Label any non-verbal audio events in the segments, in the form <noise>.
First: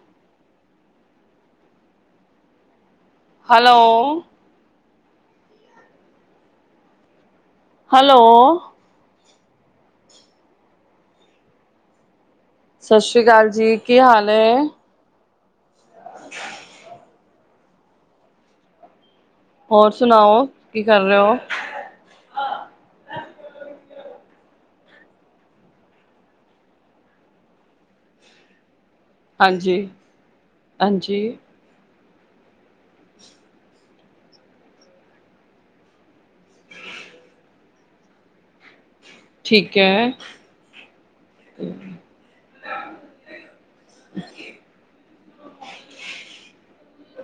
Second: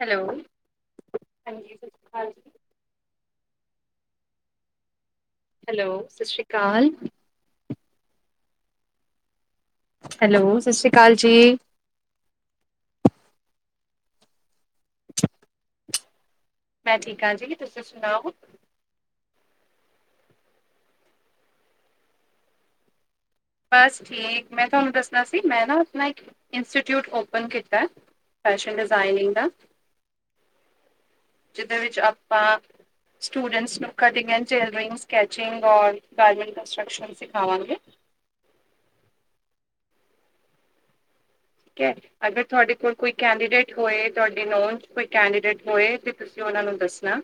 Hello, hello, hello ਸਤਿ ਸ਼੍ਰੀ ਅਕਾਲ, ਹੈਲੋ, ਹੈਲੋ, ਸਤਿ ਸ੍ਰੀ ਅਕਾਲ ਜੀ, ਸਤਿ ਸ੍ਰੀ ਅਕਾਲ ਜੀ, ਕੀ ਹਾਲ ਐ? <inaudible> ਮੈਂ ਠੀਕ ਹਾਂ, ਜੀ ਤੁਸੀ ਸੁਣਾਓ? ਹੋਰ ਸੁਣਾਓ ਕੀ ਕਰ ਰਹੇ ਹੋ? ਬਸ ਠੀਕ, ਮੈਂ ਥਾਨੂੰ ਦੱਸਣਾ ਸੀ ਮੈਂ ਨਾ ਅਪਣਾ ਇੱਕ ਇੰਸਟੀਟਿਊਟ ਓਪਨ ਕੀਤੈ। ਫੈਸ਼ਨ ਡਿਜ਼ਾਇਨਿੰਗ ਦਾ, ਹਾਂਜੀ, ਹਾਂਜੀ। ਜਿਦੇ ਵਿੱਚ ਅਪਾਂ ਸਟੂਡੈਂਟਸ ਨੂੰ ਕਟਿੰਗ ਐਂਡ ਚਿਲਰਿੰਗ, ਸਕੈਚਿੰਗ ਔਰ ਗਾਰਮੈਂਟ ਕੰਸਟਰਕਸ਼ਨ ਸਿਖਾਵਾਂਗੇ। ਠੀਕ ਹੈ। ਠੀਕ ਹੈ, ਅਗਰ ਤੁਹਾਡੇ ਕੋਲ ਕੋਈ ਕੈਂਡੀਡੇਟ ਹੋਏ ਤੁਹਾਡੀ ਨੋਨ ਚ ਕੋਈ ਕੈਂਡੀਡੇਟ ਹੋਏ ਤੇ ਤੁਸੀਂ ਔਨ ਉਨਾਂ ਨੂੰ ਦੱਸਣਾ।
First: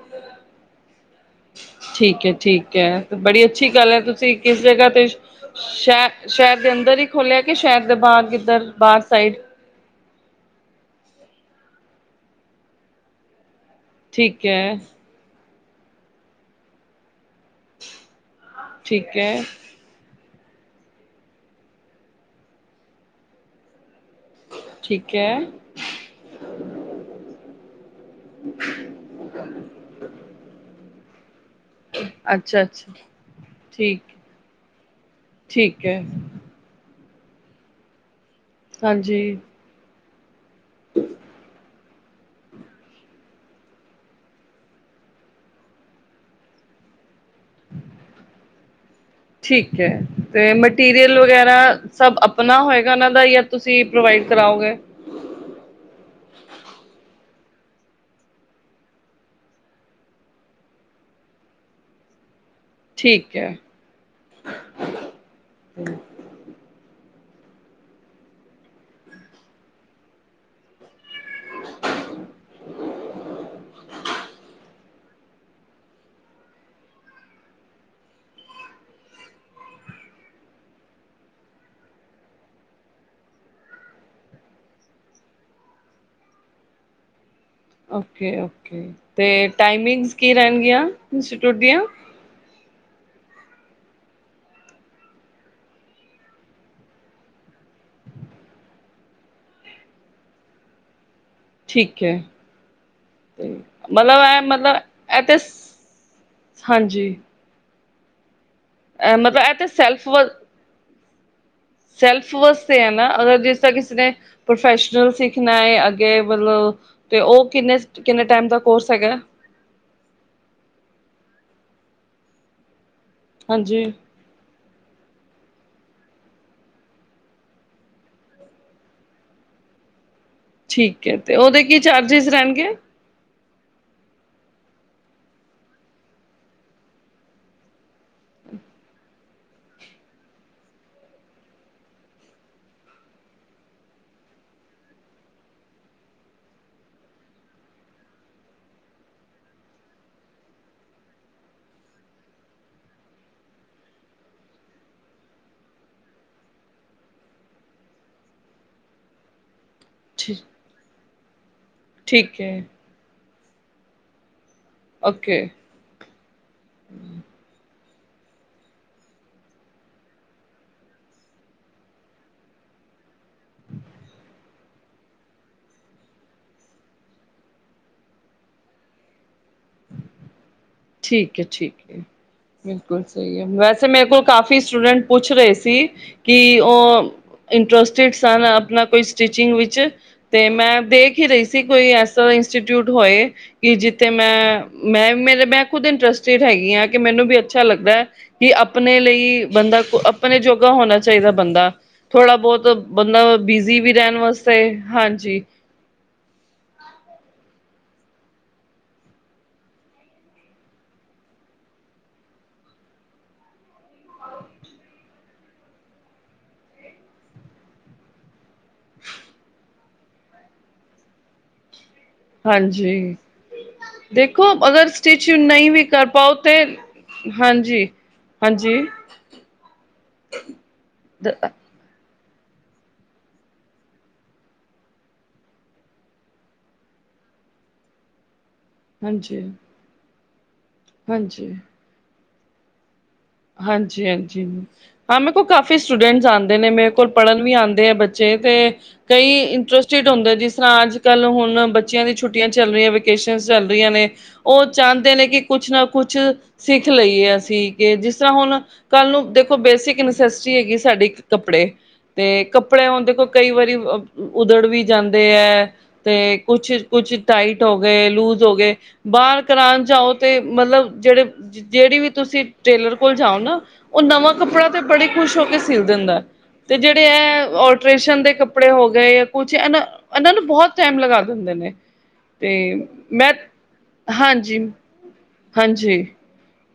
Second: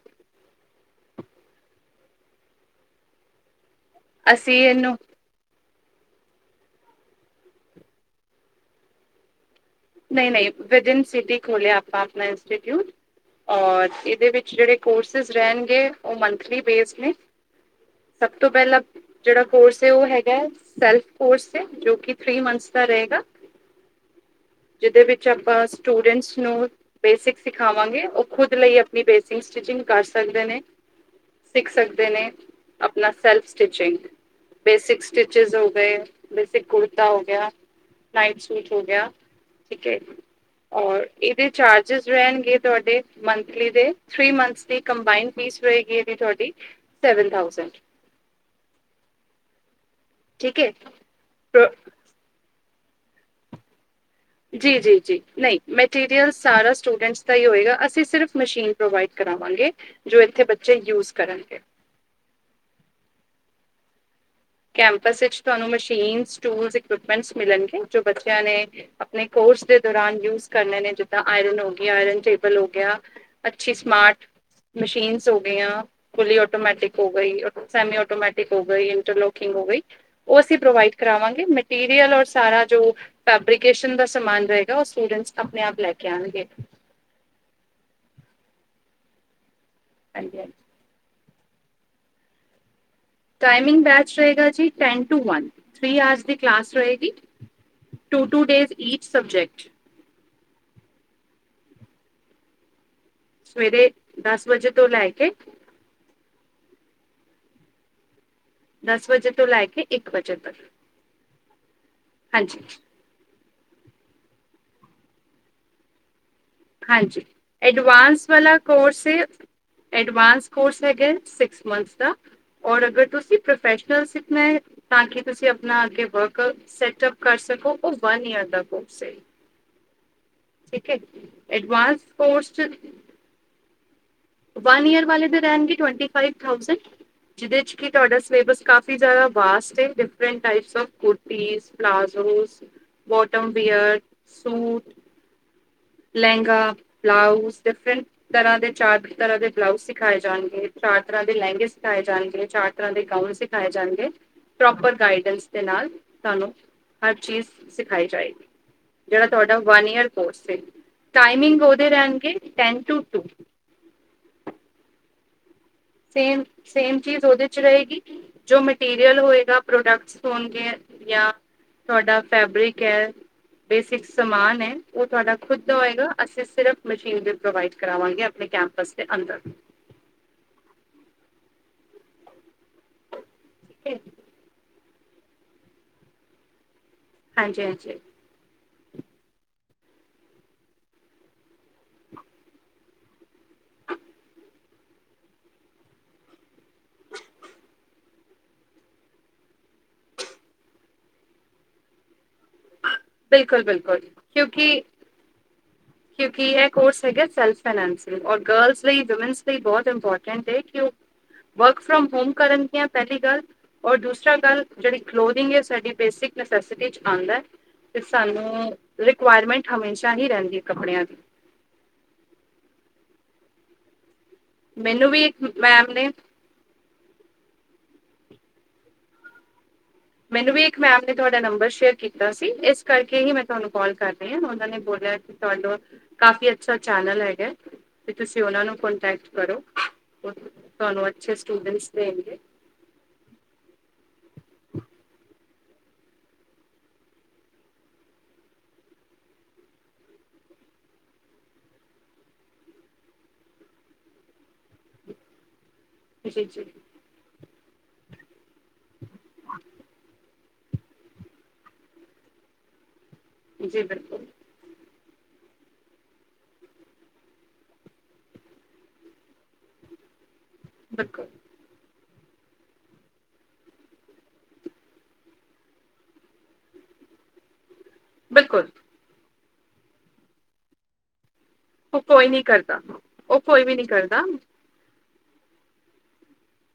ਠੀਕ ਹੈ ਠੀਕ ਹੈ, ਬੜੀ ਅੱਛੀ ਗੱਲ ਹੈ, ਤੁਸੀਂ ਅਸੀਂ ਕਿਸ ਜਗ੍ਹਾ ਇਹਨੂੰ ਤੇ ਸੈ ਸੈਰ ਦੇ ਅੰਦਰ ਹੀ ਖੋਲਿਆ, ਕਿ ਸੈਂਰ ਦੇ ਬਾਰ ਕਿੱਧਰ ਬਾਰ ਸਾਈਡ। ਨਹੀਂ-ਨਹੀਂ, ਵਿਦਇਨ ਸਿਟੀ ਖੋਲਿਆ ਆਪਾਂ ਅਪਣਾ ਇੰਸਟੀਿਊਟ। ਔਰ ਈਦੇ ਠੀਕ ਵਿਚ ਹੈ, ਜੇੜੇ ਕੋਰਸਿਸ ਰੈਣਗੇ, ਔ ਮੰਥਲੀ ਬੇਸ ਨੇ। ਸਭ ਤੋਂ ਪੈਲਾਂ ਠੀਕ ਹੈ, ਜੇੜਾ ਕੋਰਸ ਏ, ਓਹ ਹੈਗ। ਗੈ, ਸਲਫ ਕੋਰਸ ਏ, ਜੋ ਕਿ ਥ੍ਰੀ ਮੰਥਸ ਦਾ ਰਹੇਗਾ। ਜਿਦੇ ਠੀਕ ਵਿੱਚ ਹੈ, ਅਪਾਂ ਸਟੂਡੈਂਟਸ ਨੂੰ ਬੇਸਿਕ ਸਿਖਾਵਾਂਗੇ, ਓਹ ਖੁਦ ਲਈ ਅਪਣੀ ਬੇਸਿੰਗਸ ਸਟਿਚਿੰਗ ਕਰ ਸਕਦੇ ਨੇ। ਸਿੱਖ ਸਕਦੇ ਨੇ, ਅੱਛਾ, ਅੱਛਾ। ਅਪਣਾ ਸੈਲਫ ਸਟਿਚਿੰਗ। ਠੀਕ, ਬੇਸਿਕ ਸਟਟੀਚਿਸ ਹੋ ਠੀਕ ਗਏ, ਹੈ, ਬੇਸਿਕ ਕੁੜਤ ਤਾ ਹੋ ਗਿਆ ਨਾਈਟ ਸੂਟ ਹੋ ਗਿਆ, ਹਾਂਜੀ। ਠੀਕ ਏ। ਔਰ ਏਦੇ ਚਾਰਜਿਸ ਰੈਣਗੇ, ਤੁਹਾਡੇ ਮੰਥਲੀ ਦੇ ਥ੍ਰੀ ਮੰਥ ਦੀ ਕੰਬਾਇਨ ਫੀ ਫੀਸ ਰਹੇਗੀ ਏਦੀ ਤੁਹਾਡੀ, ਸੈਵਨ ਥਾਊਸੈਂਡ। ਠੀਕ ਹੈ, ਤੇ ਮੈਟੀਰੀਅਲ ਵਗੈਰਾ ਸਭ ਅਪਣਾ ਹੋਏਗਾ, ਓਹਨਾਂ ਦਾ ਯਾ ਤੁਸੀਂ ਪ੍ਰੋਵਾਈਡ ਕਰਾਓਗੇ ਜੀ-ਜੀ-ਜੀ, ਨਹੀਂ ਮੈਟੀਰੀਅਲਸ ਸਾਰਾ ਸਟੂਡੈਂਟਸ ਦਾ ਹੀ ਹੋਏਗਾ, ਅਸੀਂ ਸਿਰਫ਼ ਮਸ਼ੀਨ ਪ੍ਰੋਵਾਈਡ ਕਰਾਵਾਂਗੇ, ਜੋ ਏਥੇ ਬੱਚੇ ਯੂਜ ਕਰਨ ਗੇ। ਠੀਕ ਹੈ। ਕੈਂਪਸ ਏਚ ਤੁਹਾਨੂੰ ਮਸ਼ੀਨ ਸਟੂਲ ਇਕ ਦ ਵੈਣਸ ਮਿਲਣ ਗੇ ਜੋ ਬੱਚਿਆਂ ਨੇ ਅਪਣੇ ਕੋਰਸ ਦੇ ਦੌਰਾਨ ਯੂਸ ਕਰਨੇ ਨੇ। ਤਾ ਆਇਰਨ ਹੋ ਗੀ ਆਇਰਨ ਟੇਬਲ ਹੋ ਗਿਆ। ਅੱਛੀ ਸਮਾਰਟ ਮਸ਼ੀਨਸ ਹੋ ਗੀਆ, ਫੁਲੀ ਔਟੋਮੈਟਿਕ ਹੋ ਗਈ, ਅਰ ਸੈਮੀ ਔਟੋਮੈਟਿਕ ਹੋ ਗਈ, ਇੰਟਰਲੋਕ ਕਿੰਗ ਹੋ ਗਈ, ਓਹ ਅਸੀਂ ਪ੍ਰੋਵਾਈਡ ਕਰਾਵਾਂਗੇ। ਮੈਟੀਰੀਲ ਔਲ ਸਾਰਾ ਜੋ ਫੈਬ੍ਰਿਕੇਸ਼ਨ ਦਾ ਸਮਾ ਸਮਾਨ ਰਹੇਗਾ ਓਹ ਸਟੂਡੈਂਟਸ ਅਪਣੇ ਆਪ ਲੈ ਕੇ ਆਣਗੇ। ਓਕੇ ਓਕੇ, ਤੇ ਟਾਈਮਿੰਗਸ ਕੀ ਹਾਂਜੀ ਹਾਂਜੀ ਰੈਣਗੀਆਂ? ਇੰਸਟੀਟਿਊਟ ਦੀਆਂ। ਟਾਈਮਿੰਗ ਬੈਚ ਰਹੇਗਾ ਜੀ ten to one. Three hours ਦੀ ਕਲਾਸ ਰਹੇਗੀ‌। Two two days each subject. ਠੀਕ ਹੈ, ਤੇ ਸਵੇਰੇ ਮਤਲਬ ਐ ਦਸ ਵਜੇ ਮਤਲਬ ਤੋਂ ਲੈ ਐ ਕੇ ਤੇ ਹਾਂਜੀ। ਦਸ ਵਜੇ ਮਤਲਬ ਤੋਂ ਇਹ ਲੈ ਤੇ ਕੇ ਸੈਲਫ ਇੱਕ ਵਜੇ ਤੱਕ। ਸੈਲਫ ਹਾਂਜੀ ਵਾਸਤੇ ਐ ਨਾ, ਅਗਰ ਜਿਸ ਤਾ ਕਿਸੀ ਨੇ ਪ੍ਰੋਫੈਸ਼ਨਲ ਸਿੱਖਣਾ ਏ, ਅੱਗੇ ਮਤਲਬ ਤੇ ਹਾਂਜੀ ਓਹ ਕਿੰਨੇ ਕਿੰਨੇ ਐਡਵਾਂਸ ਟਾਈਮ ਵਾਲਾ ਦਾ ਕੋਰਸ ਹੈਗੈ? ਏ ਐਡਵਾਂਸ ਕੋਰਸ ਹੈਗੈ ਸੀਕਸ ਮਨਥਸ ਦਾ, ਔਰ ਅਗਰ ਤੁਸੀਂ ਹਾਂਜੀ ਪ੍ਰੋਫੈਸ਼ਨਲ ਸਿਖਣੈ ਤਾਂ ਕਿ ਤੁਸੀਂ ਅਪਣਾ ਅੱਗੇ ਵਰਕ ਸੈਟਅਪ ਕਰ ਸਕੋ ਓਹ ਵਨ ਈਅਰ ਦਾ ਕੋਰਸ ਏ। ਠੀਕ ਹੈ, ਤੇ ਉਹਦੇ ਕੀ ਐਡਵਾਂਸ ਚਾਰਜਿਸ ਕੋਰਸ ਚ ਰਹਿਣਗੇ ਵਨ ਈਅਰ ਵਾਲੇ ਦੇ ਰੈਣਗੇ ਟਵਣਟੀ ਫਾਇਵ ਥਾਉਸੈਂਡ। ਜਿਦੇ ਚ ਕੀ ਤੁਹਾਡਾ ਸਲੇਬਸ ਕਾਫੀ ਜੈਦਾ ਵਾਸਟ ਏ, different types of kurtis palazzos, bottom wear, suit lehenga, blouse, different ਤਰਾ ਦੇ ਚਾਰ ਤਰਾ ਦੇ ਬਲਾਉਜ ਸਿਖਾਏ ਜਾਣਗੇ। ਚਾਰ ਤਰ੍ਹਾਂ ਦੇ ਲਹਿੰਗੇ ਸਿਖਾਏ ਜਾਣਗੇ, ਚਾਰ ਤਰ੍ਹਾਂ ਦੇ ਗਾਊਨ ਸਿਖਾਏ ਜਾਣਗੇ। ਪ੍ਰੋਪਰ ਗਾਈਡੈਂਸ ਦੇ ਨਾਲ ਤਾਨੂੰ ਹਰ ਚੀਜ਼ ਸਿਖਾਈ ਜਾਏਗੀ। ਜੇੜਾ ਤੁਹਾਡਾ ਵਨ ਈਅਰ ਠੀਕ ਕੋਰਸ ਏ, ਟਾਈਮਿੰਗ ਔਦੇ ਰੈਣਗੇ ਠੀਕ ਹੈ ten to two. Okay. Same same ਚੀਜ਼ ਉਹਦੇ ਚ ਰਹੇਗੀ। ਜੋ ਮਟੀਰੀਅਲ ਹੋਏਗਾ, ਪ੍ਰੋਡਕਟਸ ਹੋਣਗੇ ਜਾਂ। ਤੁਹਾਡਾ ਫੈਬਰਿਕ ਹੈ। ਬੇਸਿਕ ਸਮਾਨ ਏ ਉਹ ਤੁਹਾਡਾ ਖੁਦ ਦਾ ਹੋਏਗਾ। ਅਸੀਂ ਸਿਰਫ਼ ਮਸ਼ੀਨ ਪ੍ਰੋਵਾਈਡ ਕਰਾਵਾਂਗੇ ਆਪਣੇ ਕੈਂਪਸ ਦੇ ਅੰਦਰ। ਠੀਕ ਹੈ, ਠੀਕ ਹੈ ਬਿਲਕੁਲ ਸਹੀ ਹੈ। ਵੈਸੇ ਮੇਰੇ ਕੋਲ ਕਾਫੀ ਸਟੂਡੈਂਟ ਪੁੱਛ ਰਹੇ ਸੀ, ਕਿ ਉਹ ਹਾਂਜੀ ਹਾਂਜੀ ਇੰਟਰਸਟਿਡ ਸਨ ਆਪਨਾ ਕੋਈ ਸਟਿਚਿੰਗ ਵਿੱਚ ਤੇ ਮੈਂ ਦੇਖ ਹੀ ਰਹੀ ਸੀ। ਕੋਈ ਐਸਾ ਇੰਸਟੀਟਿਊਟ ਹੋਏ ਕਿ ਜਿ ਤੇ ਮੈਂ-ਮੈਂ ਮੇਰੇ ਖੁਦ ਇੰਟਰਸਟਿਡ ਹੈਗੀ ਆਂ, ਕਿ ਮੈਨੂੰ ਵੀ ਅੱਛਾ ਲੱਗਦੈ ਕਿ, ਆਪਨੇ ਲਈ ਬੰਦਾ ਆਪਣੇ ਜੋਗਾ ਹੋਣਾ ਚਾਹੀਦੈ ਬੰਦਾ ਥੋੜਾ ਬਹੁਤ ਬੰਦਾ ਬਿਲਕੁਲ ਬਿਜ਼ੀ ਵੀ ਬਿਲਕੁਲ ਰਹਿਨ ਵਾਸਤੇ ਕਿਉਂਕਿ ਹਂਜੀ। ਠੀਕ ਹ ਸੈਲਫ ਫਾਈਨੈਂਸ ਔਰ ਗਰਲਸ ਲਈ ਬਹੁਤ ਇਮਪੋਰਟੈਂਟ ਹ ਕਿ ਉਹ ਵਰਕ ਫਰੋਮ ਹੋਮ ਕਰਨਗੀਆਂ ਪਹਿਲੀ ਗੱਲ, ਔਰ ਦੂਸਰਾ ਗੱਲ ਜਿਹੜੀ ਕਲੋਰਿੰਗ ਹੈ ਸਾਡੀ ਬੇਸਿਕ ਨਸੈਸਿਟੀ ਆਉਂਦੈ। ਤੇ ਸਾਨੂੰ ਰਿਕੁਆਇਰਮੈਂਟ ਹਮੇਸ਼ਾ ਹੀ ਰਹਿੰਦੀ ਹੈ ਕੱਪੜਿਆਂ ਦੀ। ਹਾਂਜੀ। ਦੇਖੋ ਅਗਰ ਮੈਨੂੰ ਵੀ ਸਟਿਚ ਇੱਕ ਨਹੀਂ ਵੀ ਮੈਮ ਕਰ ਨੇ ਪਾਓ ਤੇ, ਹਾਂਜੀ। ਹਾਂਜੀ। ਮੈਨੂੰ ਵੀ ਇੱਕ ਮੈਮ ਨੇ ਤੁਹਾਡਾ ਨੰਬਰ ਸ਼ੇਅਰ ਕੀਤਾ ਕੀਤਾ ਸੀ, ਇਸ ਕਰਕੇ ਹੀ ਮੈਂ ਤੁਹਾਨੂੰ ਕੋਲ ਕਰ ਰਹੀ ਹਾਂ। ਉਹਨਾਂ ਨੇ ਬੋਲਿਆ ਕਿ ਤੁਹਾਨੂੰ ਕਾਫ਼ੀ ਅੱਛਾ ਕਿ ਤੁਸੀ ਉਹਨਾਂ ਨੂੰ ਕੋਂਟੈਕਟ ਹਾਂਜੀ ਕਰੋ। ਤੁਹਾਨੂੰ ਅੱਛੇ ਹਾਂਜੀ ਸਟੂਡੈਂਟਸ ਦੇਣਗੇ। ਹਾਂਜੀ, ਹਾਂਜੀ ਹਾਂ ਮੈਂ ਕਾਫੀ ਸਟੂਡੈਂਟਸ ਆਂਦੇ ਨੇ ਮੇਰੇ ਕੋਲ ਪੜ੍ਹਨ ਵੀ ਆਂਦੇ ਆ ਬੱਚੇ, ਤੇ ਕਈ ਇੰਟਰਸਟਿਡ ਹੁੰਦੇ ਜਿਸ ਤਰ੍ਹਾਂ ਅੱਜ-ਕੱਲ ਹੁਣ ਬੱਚਿਆਂ ਦੀ ਛੁੱਟੀਆਂ ਚੱਲ ਰਹੀਆਂ ਵਿਕੇਸ਼ਨਸ ਚੱਲ ਰਹੀਆਂ ਨੇ। ਉਹ ਚਾਂਦੇ ਨੇ ਕਿ ਕੁਛ ਨਾ ਕੁਛ ਜੀ ਜੀ ਸਿੱਖ ਲਈਏ ਅਸੀਂ, ਕਿ ਜਿਸ ਤਰ੍ਹਾਂ ਹੁਣ ਕੱਲ ਨੂੰ ਦੇਖੋ ਬੇਸਿਕ ਨਸੈਸਿਟੀ ਹੈਗੀ ਸਾਡੀ ਕੱਪੜੇ, ਤੇ ਕੱਪੜੇ ਹਣ ਦੇਖੋ ਕਈ ਵਰੀ ਜੀ ਬਿਲਕੁਲ ਉਧੜ ਵੀ ਜਾਂਦੇ ਹੈ, ਤੇ ਕੁਛ-ਕੁਛ ਟਾਈਟ ਹੋ ਗਏ, ਲੂਜ ਹੋ ਗਏ ਬਾਹਰ ਕਰਾਨ ਜਾਓ ਤੇ ਮਲਬ ਬਿਲਕੁਲ ਜੇੜੇ-ਜੇੜੀ ਵੀ ਤੁਸੀ ਟੇਲਰ ਕੋਲ ਜਾਓ ਨਾ, ਉਹ ਨਵਾਂ ਕੱਪੜਾ ਤੇ ਬੜੇ ਖੁਸ਼ ਹੋ ਕੇ ਸਿਲ ਦੇੰਦੈ, ਤੇ ਜੇੜੇ ਐ ਅਲਟਰੇਸ਼ਨ ਦੇ ਬਿਲਕੁਲ ਕੱਪੜੇ ਹੋ ਗਏ, ਕੁਛ ਇਨਾਂ-ਇਨਾਂ ਨੂੰ ਬੋਹਤ ਟਾਈਮ ਲਗਾ ਹੁੰਦੇ ਨੇ, ਉਹ ਕੋਈ ਨਹੀਂ ਤੇ ਕਰਦਾ ਮੈਂ ਉਹ ਕੋਈ ਵੀ ਨਹੀਂ ਕਰਦਾ ਹਂਜੀ। ਹਂਜੀ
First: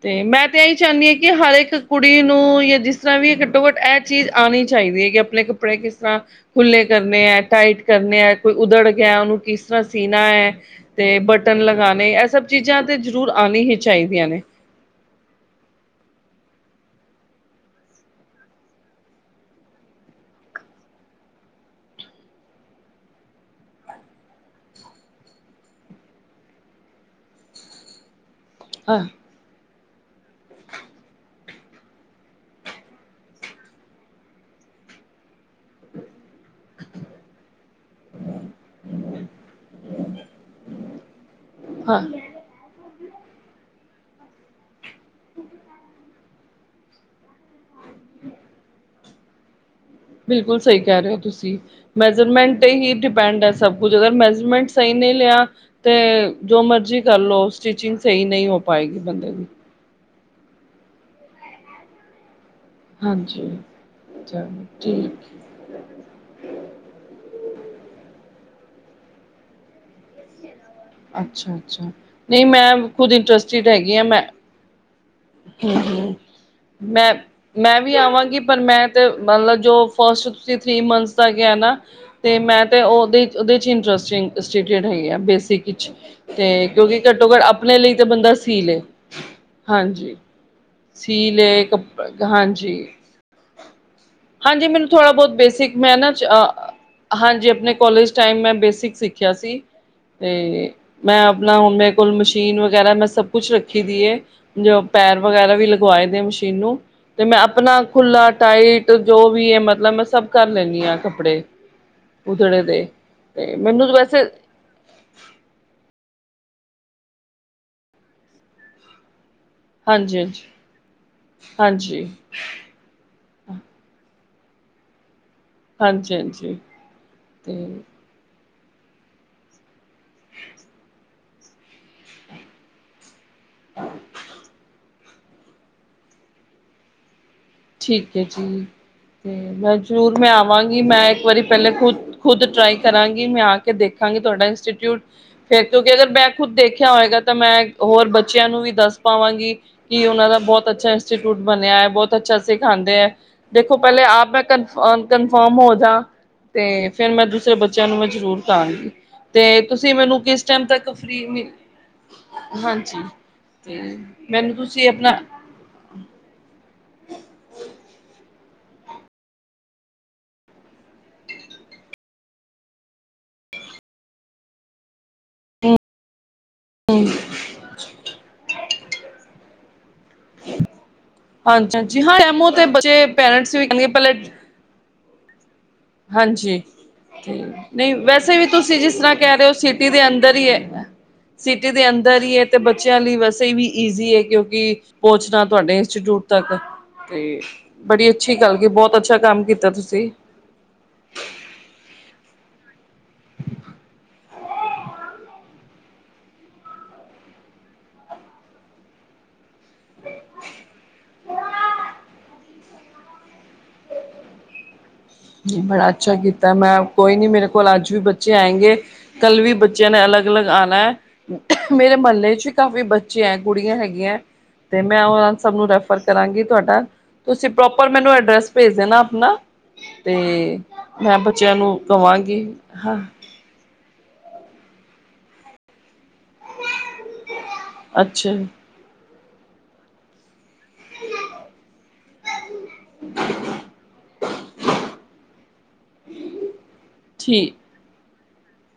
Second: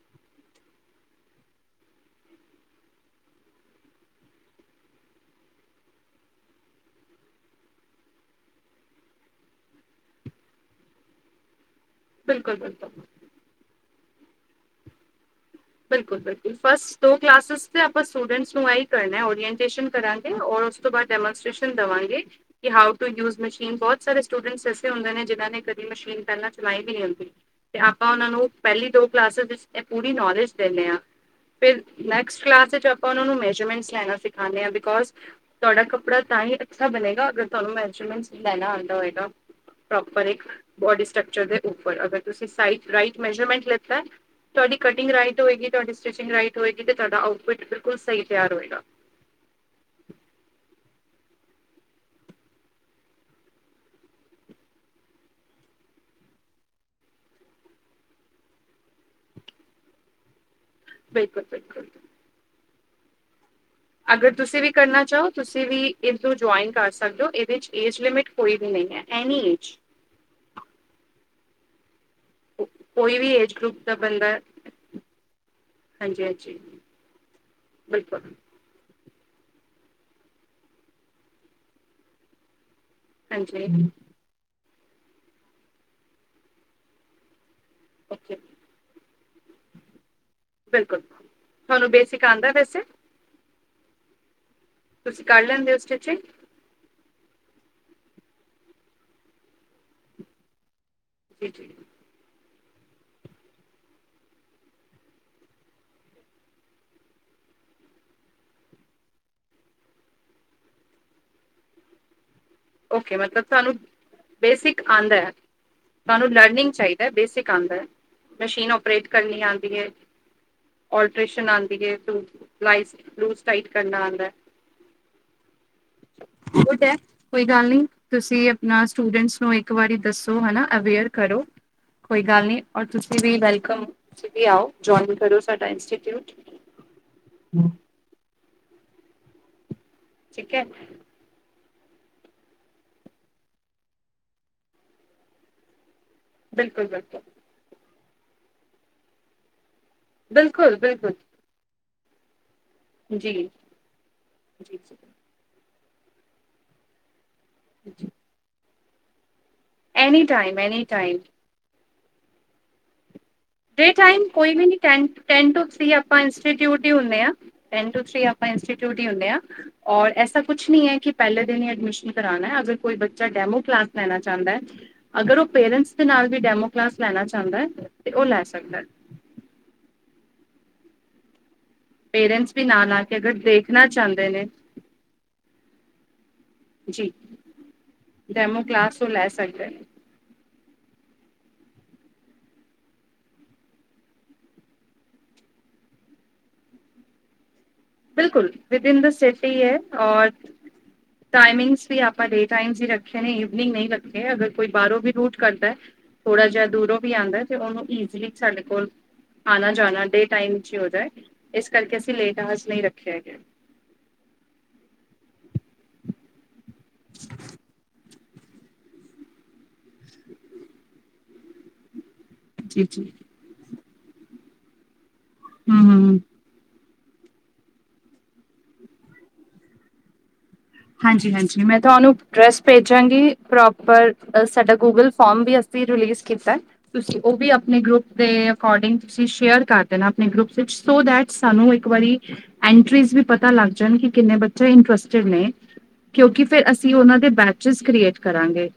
ਤੇ ਮੈਂ ਤੇ ਐਇ ਚਾਨੀ ਆਂ ਕਿ ਹਰ ਏਕ ਕੁੜੀ ਨੂੰ, ਯਾ ਜਿਸ ਤਰਾਂ ਵੀ ਘੱਟੋ-ਘੱਟ ਐ ਚੀਜ਼ ਆਣੀ ਚਾਈਦੀ ਹੈ। ਕਿ ਅਪਣੇ ਕੱਪੜੇ ਕਿਸ ਤਰਾਂ ਖੁੱਲੇ ਕਰਨੇ ਐਂ, ਟਾਈਟ ਕਰਨੇ ਐਂ, ਕੋਈ ਉਧੜ ਗਿਆ ਉਨੂੰ ਕਿਸ ਤਰਾਂ ਸੀਣਾ ਹੈ। ਤੇ ਬਟਨ ਲਗਾਣੇ ਇਹ ਸਬ ਬਿਲਕੁਲ ਚੀਜਾਂ ਬਿਲਕੁਲ ਤੇ ਜਰੂਰ ਆਣੀ ਹੀ ਚਾਹੀਦੀਆਂ ਨੇ। ਬਿਲਕੁਲ-ਬਿਲਕੁਲ ਫਸਟ ਦੋ ਕਲਾਸਿਸ ਤੇ ਆਪਾਂ ਸਟੂਡੈਂਟਸ ਨੂੰ ਐਈ ਕਰਨੈ ਓਰੀਐਨਟੇਸ਼ਨ ਕਰਾਂਗੇ। ਔਰ ਉਸ ਤੋਂ ਡੈਮੋਸਟ੍ਰੇਸ਼ਨ ਦਵਾਂਗੇ, ਕਿ ਹਾਉ ਟੂ ਯੂਜ਼ ਮਸ਼ੀਨ ਬੋਤ ਸਾਰੇ ਸਟੂਡੈਂਟਸ ਐਸੇ ਹੁੰਦੇ ਨੇ ਜਿਨਾਂ ਨੇ ਕਦੀ ਮਸ਼ੀਨ ਪੈਲਾਂ ਚਲਾਈ ਵੀ ਨੀ ਹੁੰਦੀ, ਤੇ ਆਪਾਂ ਉਨਾਂ ਨੂੰ ਪੈਲੀ ਹਾਂ ਦੋ ਕਲਾਸਿਸ ਵਿਚ ਐ ਪੂਰੀ ਨੌਲੇਜ ਦੇਨੇ ਆਂ ਫਿਰ ਨੈਕਸਟ ਕਲਾਸ ਚ ਆਪਾਂ ਉਨਾਂ ਨੂੰ ਮੈਜਰਮੈਂਟਸ ਲੈਣਾ ਸਿਖਾਨੇ ਆਂ, ਬਿਕੋਜ਼ ਤੁਹਾਡਾ ਕੱਪੜਾ ਤਾਂ ਹੀ ਬਣੇਗਾ ਅਗਰ ਤੁਹਾਨੂੰ ਮੈਜਰਮੈਂਟਸ ਲੈਣਾ ਆਂਦਾ ਹੋਏਗਾ। ਪ੍ਰੋਪਰ ਇੱਕ ਬੋਡੀ ਸਟਕਚਰ ਦੇ ਹਾਂ ਉੱਪਰ, ਅਗਰ ਤੁਸੀਂ ਸਾਈ ਰਾਈਟ ਮੇਜਰਮੈਂਟ ਲਿਤੈ। ਤੁਆਡੀ ਕਟਿੰਗ ਰਾਈਟ ਰਾਈਟ ਹੋਏਗੀ, ਤੁਹਾਡੀ ਸਟਿਚਿੰਗ ਰਾਈਟ ਹੋਏਗੀ, ਤੇ ਤੁਹਾਡਾ ਆਉਟਫਿਟ ਬਿਲਕੁਲ ਸਹੀ ਤਿਆਰ ਹੋਏਗਾ। ਬਿਲਕੁਲ ਸਹੀ ਕਹਿ ਰਹੇ ਹੋ ਤੁਸੀਂ। ਮੈਜ਼ਰਮੈਂਟ ਤੇ ਹੀ ਡਿਪੈਂਡ ਹੈ ਸਭ ਕੁੱਝ ਅਗਰ ਮੈਜਰਮੈਂਟ ਸਹੀ ਨਹੀਂ ਲਿਆ ਤੇ ਜੋ ਮਰਜੀ ਕਰਲੋ। ਸਟਿਚਿੰਗ ਸਹੀ ਨਹੀਂ ਹੋ ਪਾਏਗੀ ਬੰਦੇ ਦੀ। ਬਿਲਕੁਲ-ਬਿਲਕੁਲ। ਹਾਂਜੀ, ਅਗਰ ਤੁਸੀਂ ਚਲੋ ਵੀ ਕਰਨਾ ਠੀਕ ਚਾਹੋ, ਤੁਸੀਂ ਵੀ ਇਸਨੂੰ ਜੁਆਇਨ ਕਰ ਸਕਦੇ ਹੋ। ਇਹਦੇ ਚ ਏਜ ਲਿਮਿਟ ਕੋਈ ਵੀ ਨਹੀਂ ਐ, ਐਨੀ ਏਜ ਅੱਛਾ -ਅੱਛਾ, ਨਹੀਂ ਮੈਂ ਖੁਦ ਕੋਈ ਵੀ ਏਜ ਇੰਟਰਸਟਡ ਗਰੁੱਪ ਦਾ ਹੈਗੀ ਹਾਂ ਮੈਂ। ਬੰਦਾ ਹੂੰ-ਹੂੰ ਹਾਂਜੀ ਹਾਂਜੀ ਮੈਂ, ਮੈਂ ਵੀ ਬਿਲਕੁਲ ਆਵਾਂਗੀ ਪਰ ਮੈਂ ਤੇ ਮਤਲਬ ਜੋ ਫਸਟ ਤੁਸੀ ਥ੍ਰਰੀ ਮਨਥਸ ਦਾ ਕਿਹਾ ਨਾ ਤੇ ਮੈਂ ਤੇ ਉਹ ਉਹਦੇ ਚ ਹਾਂਜੀ ਇੰਟਰਸਟਿੰਗ ਇੰਟਰਸਟਡ ਹੈਗੀ ਆ, ਬੇਸਿਕ ਚ ਕਿਉਂਕਿ ਘੱਟੋ ਘੱਟ ਆਪਣੇ ਲਈ ਤੇ ਬੰਦਾ ਓਕੇ ਸੀ ਲੈ, ਹਾਂਜੀ। ਬਿਲਕੁਲ ਸੀਅ ਲੇ ਤੁਹਾਨੂੰ ਕੱਪੜ, ਬੇਸਿਕ ਆਉਂਦਾ ਹਾਂਜੀ। ਵੈਸੇ ਹਾਂਜੀ, ਮੈਨੂੰ ਥੋੜਾ ਤੁਸੀਂ ਬਹੁਤ ਕਰ ਲੈਂਦੇ ਬੇਸਿਕ ਹੋ ਮੈਂ ਨਾ ਸਟਿਚਿੰਗ ਚ, ਹਾਂਜੀ ਆਪ ਆਪਣੇ ਕੋਲਜ ਟਾਈਮ ਮੈਂ ਬੇਸਿਕ ਸਿੱਖਿਆ ਸੀ, ਤੇ ਮੈਂ ਜੀ ਆਪਣਾ ਜੀ ਹੁਣ ਮੇਰੇ ਕੋਲ ਮਸ਼ੀ ਮਸ਼ੀਨ ਵਗੈਰਾ ਮੈਂ ਸਭ ਕੁਛ ਰੱਖੀ ਦੀ ਹੈ ਜੋ ਪੈਰ ਵਗੈਰਾ ਵੀ ਲਗਵਾਏ ਨੇ ਮਸ਼ੀਨ ਨੂੰ, ਤੇ ਮੈਂ ਆਪਣਾ ਖੁੱਲਾ ਟਾਈਟ ਜੋ ਵੀ ਐ ਮਤਲਬ ਮੈਂ ਸਭ ਕਰ ਲੈਣੀ ਆਂ ਕੱਪੜੇ। <inaudible> ਉਧੜੇ ਦੇ ਓਕੇ ਮਤਲਬ ਤੇ ਤਹਾਨੂੰ ਮੈਨੂੰ ਵੈਸੇ ਬੇਸਿਕ ਆਂਦਾ, ਤਹਾਨੂੰ ਲ ਲਿੰਕ ਚਾਹੀਦਾ ਬੇਸਿਕ ਆਂਦਾ ਹੈ, ਮਸ਼ੀਨ ਆਪਰੇਟ ਕਰਨੀ ਆਂਦੀ ਹੈ। ਹਾਂਜੀ ਹਾਂਜੀ ਅਲਟ੍ਰੇਸ਼ਨ ਆਂਦੀ ਏ, ਹਾਂਜੀ ਬਲੁ ਲਾਈਸ ਬਲੂਸ ਟਾਈਟ ਕਰਨਾ ਆਂਦਾ। ਹਾਂਜੀ -ਹਾਂਜੀ। ਗੁੱਡ ਹੈ ਕੋਈ ਗੱਲ ਨੀ ਤੇ ਤੁਸੀਂ ਤੁਸੀਂ ਆਪਣਾ ਸਟੂਡੈਂਟਸ ਨੂੰ ਇੱਕ ਵਾਰੀ ਦੱਸੋ ਹਨਾ ਅਵੇਅਰ ਕਰੋ, ਕੋਈ ਗੱਲ ਨਹੀਂ ਔਰ ਤੁਸੀਂ ਵੀ ਵੈਲਕਮ, ਤੁਸੀਂ ਵੀ ਆਓ, ਜੁਆਇਨ ਕਰੋ ਸਾਡਾ ਇੰਸਟੀਟਿਊਟ। ਠੀਕ ਹੈ ਜੀ, ਤੇ ਮੈਂ ਜ਼ਰੂਰ ਮੈਂ ਠੀਕ ਹੈ ਆਵਾਂਗੀ, ਮੈਂ ਇੱਕ ਵਾਰੀ ਪਹਿਲਲੇ ਖੁਦ ਖੁਦ ਟਰਾਈ ਕਰਾਂਗੀ ਮੈਂ ਆ ਕੇ ਦੇਖਾਂਗੀ ਤੁਹਾਡਾ ਇੰਸਟੀਚਿਊਟ ਫਿਰ ਕਿਉਂ ਅਗਰ ਮੈਂ ਖੁੱਦ ਬਿਲਕੁਲ ਦੇਖਿਆ ਹੋਏਗਾ ਬਿਲਕੁਲ ਤਾਂ ਮੈਂ ਹੋਰ ਬੱਚਿਆਂ ਨੂੰ ਵੀ ਦੱਸ ਪਾਵਾਂਗੀ ਕਿ ਉਹਨਾਂ ਦਾ ਬਹੁਤ ਬਿਲਕੁਲ ਅੱਛਾ ਬਿਲਕੁਲ ਇੰਸਟੀਚਿਊਟ ਬਣਿਆ ਹੈ ਬਹੁਤ ਅੱਛਾ ਖਾਂਦੇ ਹੈ ਜੀ ਦੇਖੋ ਪਹਿਲੇ ਆਪ ਮੈਂ ਜੀ ਕਨਫਰਮ ਹੋ ਜਾ ਤੇ ਫੇਿਰ ਮੈਂ ਬੱਚਿਆਂ ਨੂੰ ਮੈਂ ਜ਼ਰੂਰਤ ਆਗੀ ਤੇ ਤੁਸੀ ਮੈਨੂੰ ਐਨੀ ਕਿਸ ਟਾਈਮ ਟੈਮ ਐਨੀ ਤਕ ਟਾਈਮ ਫਰੀ, ਹਾਂਜੀ। ਤੇ ਡੇ ਟਾਈਮ ਕੋਈ ਮੈਨੂੰ ਵੀ ਨਹੀਂ ਤੁਸੀਂ ਟਾਈਮ, ਆਪਣਾ ਟੇਂਨ ਟੂ ਥ੍ਰੀ ਆਪਾਂ ਇੰਸਟੀਟਿਊਟ ਹੀ ਹੁੰਦੇ ਆਂ, ਟੇਂਨ ਟੂ ਥ੍ਰੀ ਆਪਾਂ ਇੰਸਟੀਟਿਊਟ ਹੀ ਹੁੰਦੇ ਹਾਂ, ਔਰ ਐਸਾ ਕੁਛ ਨਹੀਂ ਹੈ ਕਿ ਪਹਿਲੇ ਦਿਨ ਹੀ ਐਡਮਿਸ਼ਨ ਕਰਾਣਾ, ਅਗਰ ਕੋਈ ਬੱਚਾ ਡੈਮੋ ਕਲਾਸ ਲੈਣਾ ਚਾਂਹਦਾ, ਅਗਰ ਉਹ ਪੇਰੈਂਟਸ ਦੇ ਨਾਲ ਵੀ ਡੈਮੋ ਕਲਾਸ ਲੈਣਾ ਚਾਂਹਦਾ। ਲੈ ਸਕਦਾ ਹੈ। ਹਾਂਜੀ-ਹਾਂਜੀ ਹਾਂ ਐਮ ਓ ਪੇਰੈਂਟਸ ਵੀ ਤੇ ਨਾਲ ਆ ਬੱਚੇ ਕੇ ਅਗਰ ਪੇਰੈਂਟਸ ਵੀ ਦੇਖਣਾ ਕਹਿਣਗੇ ਪਹਿਲੇ ਚਾਹੁੰਦੇ ਨੇ ਹਾਂਜੀ, ਜੀ ਤੇ ਨਹੀਂ ਵੈਸੇ ਵੀ ਡੈਮੋ ਤੁਸੀਂ ਜਿਸ ਕਲਾਸ ਉਹ ਤਰ੍ਹਾਂ ਲੈ ਕਹਿ ਰਹੇ ਹੋ, ਸਕਦੇ ਨੇ ਸਿਟੀ ਦੇ ਅੰਦਰ ਈ ਐ। <inaudible> ਸਿਟੀ ਦੇ ਅੰਦਰ ਹੀ ਏ, ਤੇ ਬੱਚਿਆਂ ਲਈ ਵੈਸੇ ਵੀ ਈਜ਼ੀ ਏ, ਕਿਉਂਕਿ ਪਹੁੰਚਣਾ ਤੁਹਾਡੇ ਇੰਸਟੀਟਿਊਟ। ਤਕ ਤੇ ਬੜੀ ਅੱਛੀ ਬਿਲਕੁਲ ਗੱਲ, ਕਿ ਵਿਦ ਬਹੁਤ ਇਨ ਦਾ ਅੱਛਾ ਕੰਮ ਕੀਤਾ ਤੁਸੀਂ। ਟਾਇਮਿੰਗਸ ਵੀ ਆਪਾਂ ਡੇ ਟਾਈਮਸ ਹੀ ਰੱਖੇ ਨੇ, ਇਵਨਿੰਗ ਨਹੀਂ ਰੱਖੇ, ਅਗਰ ਕੋਈ ਬਾਹਰੋਂ ਵੀ ਰੂਟ ਕਰਦਾ। ਥੋੜਾ ਜਿਹਾ ਦੂਰੋਂ ਵੀ ਆਂਦਾ, ਤੇ ਉਹਨੂੰ ਈਜ਼ਲੀ ਸਾਡੇ ਕੋਲ ਆਣਾ ਜਾਣਾ ਡੇ ਟਾਈਮ ਚੀ ਹੋ ਜਾਏ, ਇਸ ਕਰਕੇ ਅਸੀਂ ਲੇਟ ਆ ਨਹੀਂ ਰੱਖਿਆ ਹੈਗਾ। ਨਹੀਂ ਬੜਾ ਅੱਛਾ ਕੀਤਾ ਮੈਂ, ਕੋਈ ਨੀ ਮੇਰੇ ਕੋਲ ਅੱਜ ਵੀ ਬੱਚੇ ਬੱਚੇ ਆਏਂਗੇ, ਕੱਲ ਵੀ ਬੱਚਿਆਂ ਨੇ ਅਲਗ-ਅਲੱਗ ਆਨਾ ਮੇਰੇ ਮਹੱਲੇ। ਕਾਫੀ ਜੀ ਜੀ ਬੱਚੇ ਐ, ਕੁੜੀਆਂ ਹੈਗੀਆਂ ਤੇ ਮੈਂ ਉਹਨਾ ਸਬ ਨੂੰ ਹੂੰ ਰੈਫਰ ਹੂੰ ਕਰਾਂਗੀ ਤੁਹਾਡਾ ਤੁਸੀਂ ਪ੍ਰੋਪਰ ਮੈਨੂੰ ਐਡਰੈਸ ਭੇਜ ਦੇਣਾ, ਆਪਣਾ ਤੇ ਮੈਂ ਹਾਂਜੀ ਬੱਚਿਆਂ -ਹਾਂਜੀ, ਨੂੰ ਮੈਂ ਤੁਹਾਨੂੰ ਕਵਾਂਗੀ ਡਰੈੱਸ ਹਾਂ ਭੇਜਾਂਗੀ ਪ੍ਰੋਪ ਪਰ ਸਾਡਾ ਗੂਗਲ ਫਾਰਮ ਵੀ ਅਸੀਂ ਰਿਲੀਜ਼ ਕੀਤਾ ਐ, ਤੁਸੀਂ ਉਹ ਵੀ ਆਪਣੇ ਗਰੁੱਪ ਅੱਛਾ ਦੇ ਅਕੋਰਡਿੰਗ ਤੁਸੀਂ ਸ਼ੇਅਰ ਕਰ ਦੇਨਾ, ਆਪਣੇ ਗਰੁੱਪ ਸੋ ਦੈਟ ਸਾਨੂੰ ਇੱਕ ਵਾਰੀ ਐਂਟਰੀਜ਼ ਵੀ ਪਤਾ ਲੱਗ ਜਾਣ, ਕਿ ਕਿੰਨੇ ਬੱਚੇ ਇੰਟਰਸਟਿਡ ਨੇ। ਕਿਉਂਕਿ ਫਿਰ ਅਸੀਂ ਉਹਨਾਂ ਦੇ ਠੀਕ ਬੈਚਿਸ ਕ੍ਰੀਏਟ ਕਰਾਂਗੇ।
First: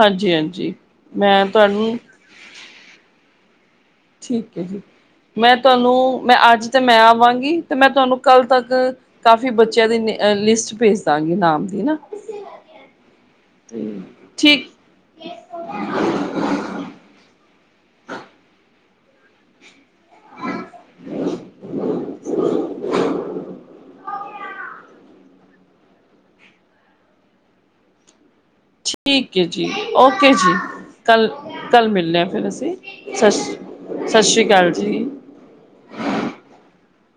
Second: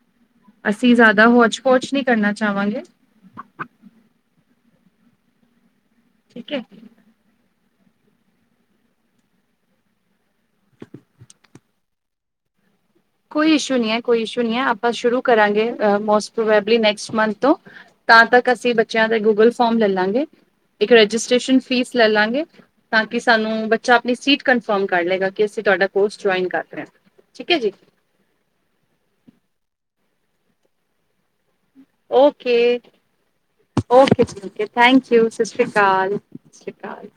ਹਾਂਜੀ ਹਾਂਜੀ ਅਸੀਂ ਜ਼ਿਆਦਾ ਮੈਂ ਹੋਚ ਪੋਚ ਤੁਹਾਨੂੰ ਨਹੀਂ ਕਰਨਾ ਚਾਹਵਾਂਗੇ ਠੀਕ ਹੈ ਜੀ, ਮੈਂ ਤੁਹਾਨੂੰ ਮੈਂ ਠੀਕ ਹੈ ਅੱਜ ਤੇ ਮੈਂ ਆਵਾਂਗੀ ਤੇ ਮੈਂ ਤੁਹਾਨੂੰ ਕੱਲ ਤੱਕ ਕਾਫੀ ਬੱਚਿਆਂ ਦੀ ਲਿਸਟ ਭੇਜ ਦਾਂ ਗੀ ਨਾਮ ਏ ਨਾ ਕੋਈ ਇਸ਼ੂ ਨਹੀਂ ਹੈ, ਕੋਈ ਇਸ਼ੂ ਨਹੀਂ ਹੈ ਠੀਕ ਆਪਾਂ ਸ਼ੁਰੂ ਕਰਾਂਗੇ most probably next month ਤੋਂ ਤਾਂ ਤੱਕ ਅਸੀਂ ਬੱਚਿਆਂ ਦੇ ਗੂਗਲ ਫੋਰਮ ਲੈ ਲਾਂਗੇ ਇੱਕ ਰਜਿਸਟ੍ਰੇਸ਼ਨ ਫੀਸ ਲੈ ਲਾਂਗੇ ਤਾਂ ਕਿ ਸਾਨੂੰ ਬੱਚਾ ਸੀਟ ਕਨਫਰਮ ਕਰ ਲਏਗਾ ਕਿ ਅਸੀਂ ਤੁਹਾਡਾ ਕੋਰਸ ਜੁਆਇਨ ਕਰ ਰਹੇ ਲਿਆ ।ਠੀਕ ਹੈ ਜੀ। ਠੀਕ ਹੈ ਜੀ। ਔਕੇ ਜੀ। ਕੱਲ੍ਹ ਕੱਲ੍ਹ ਮਿਲਨੇ ਆਂ ਫਿਰ ਅਸੀ, ਸਤਿ ਸ਼੍ਰੀ ਸਤਿ ਔਕੇ ਸ਼੍ਰੀ ਜੀ, ਅਕਾਲ ਥੈਂਕ ਯੂ। ਸਤਿ ਸ਼੍ਰੀ ਅਕਾਲ, ਸਤਿ ਸ਼੍ਰੀ ਅਕਾਲ।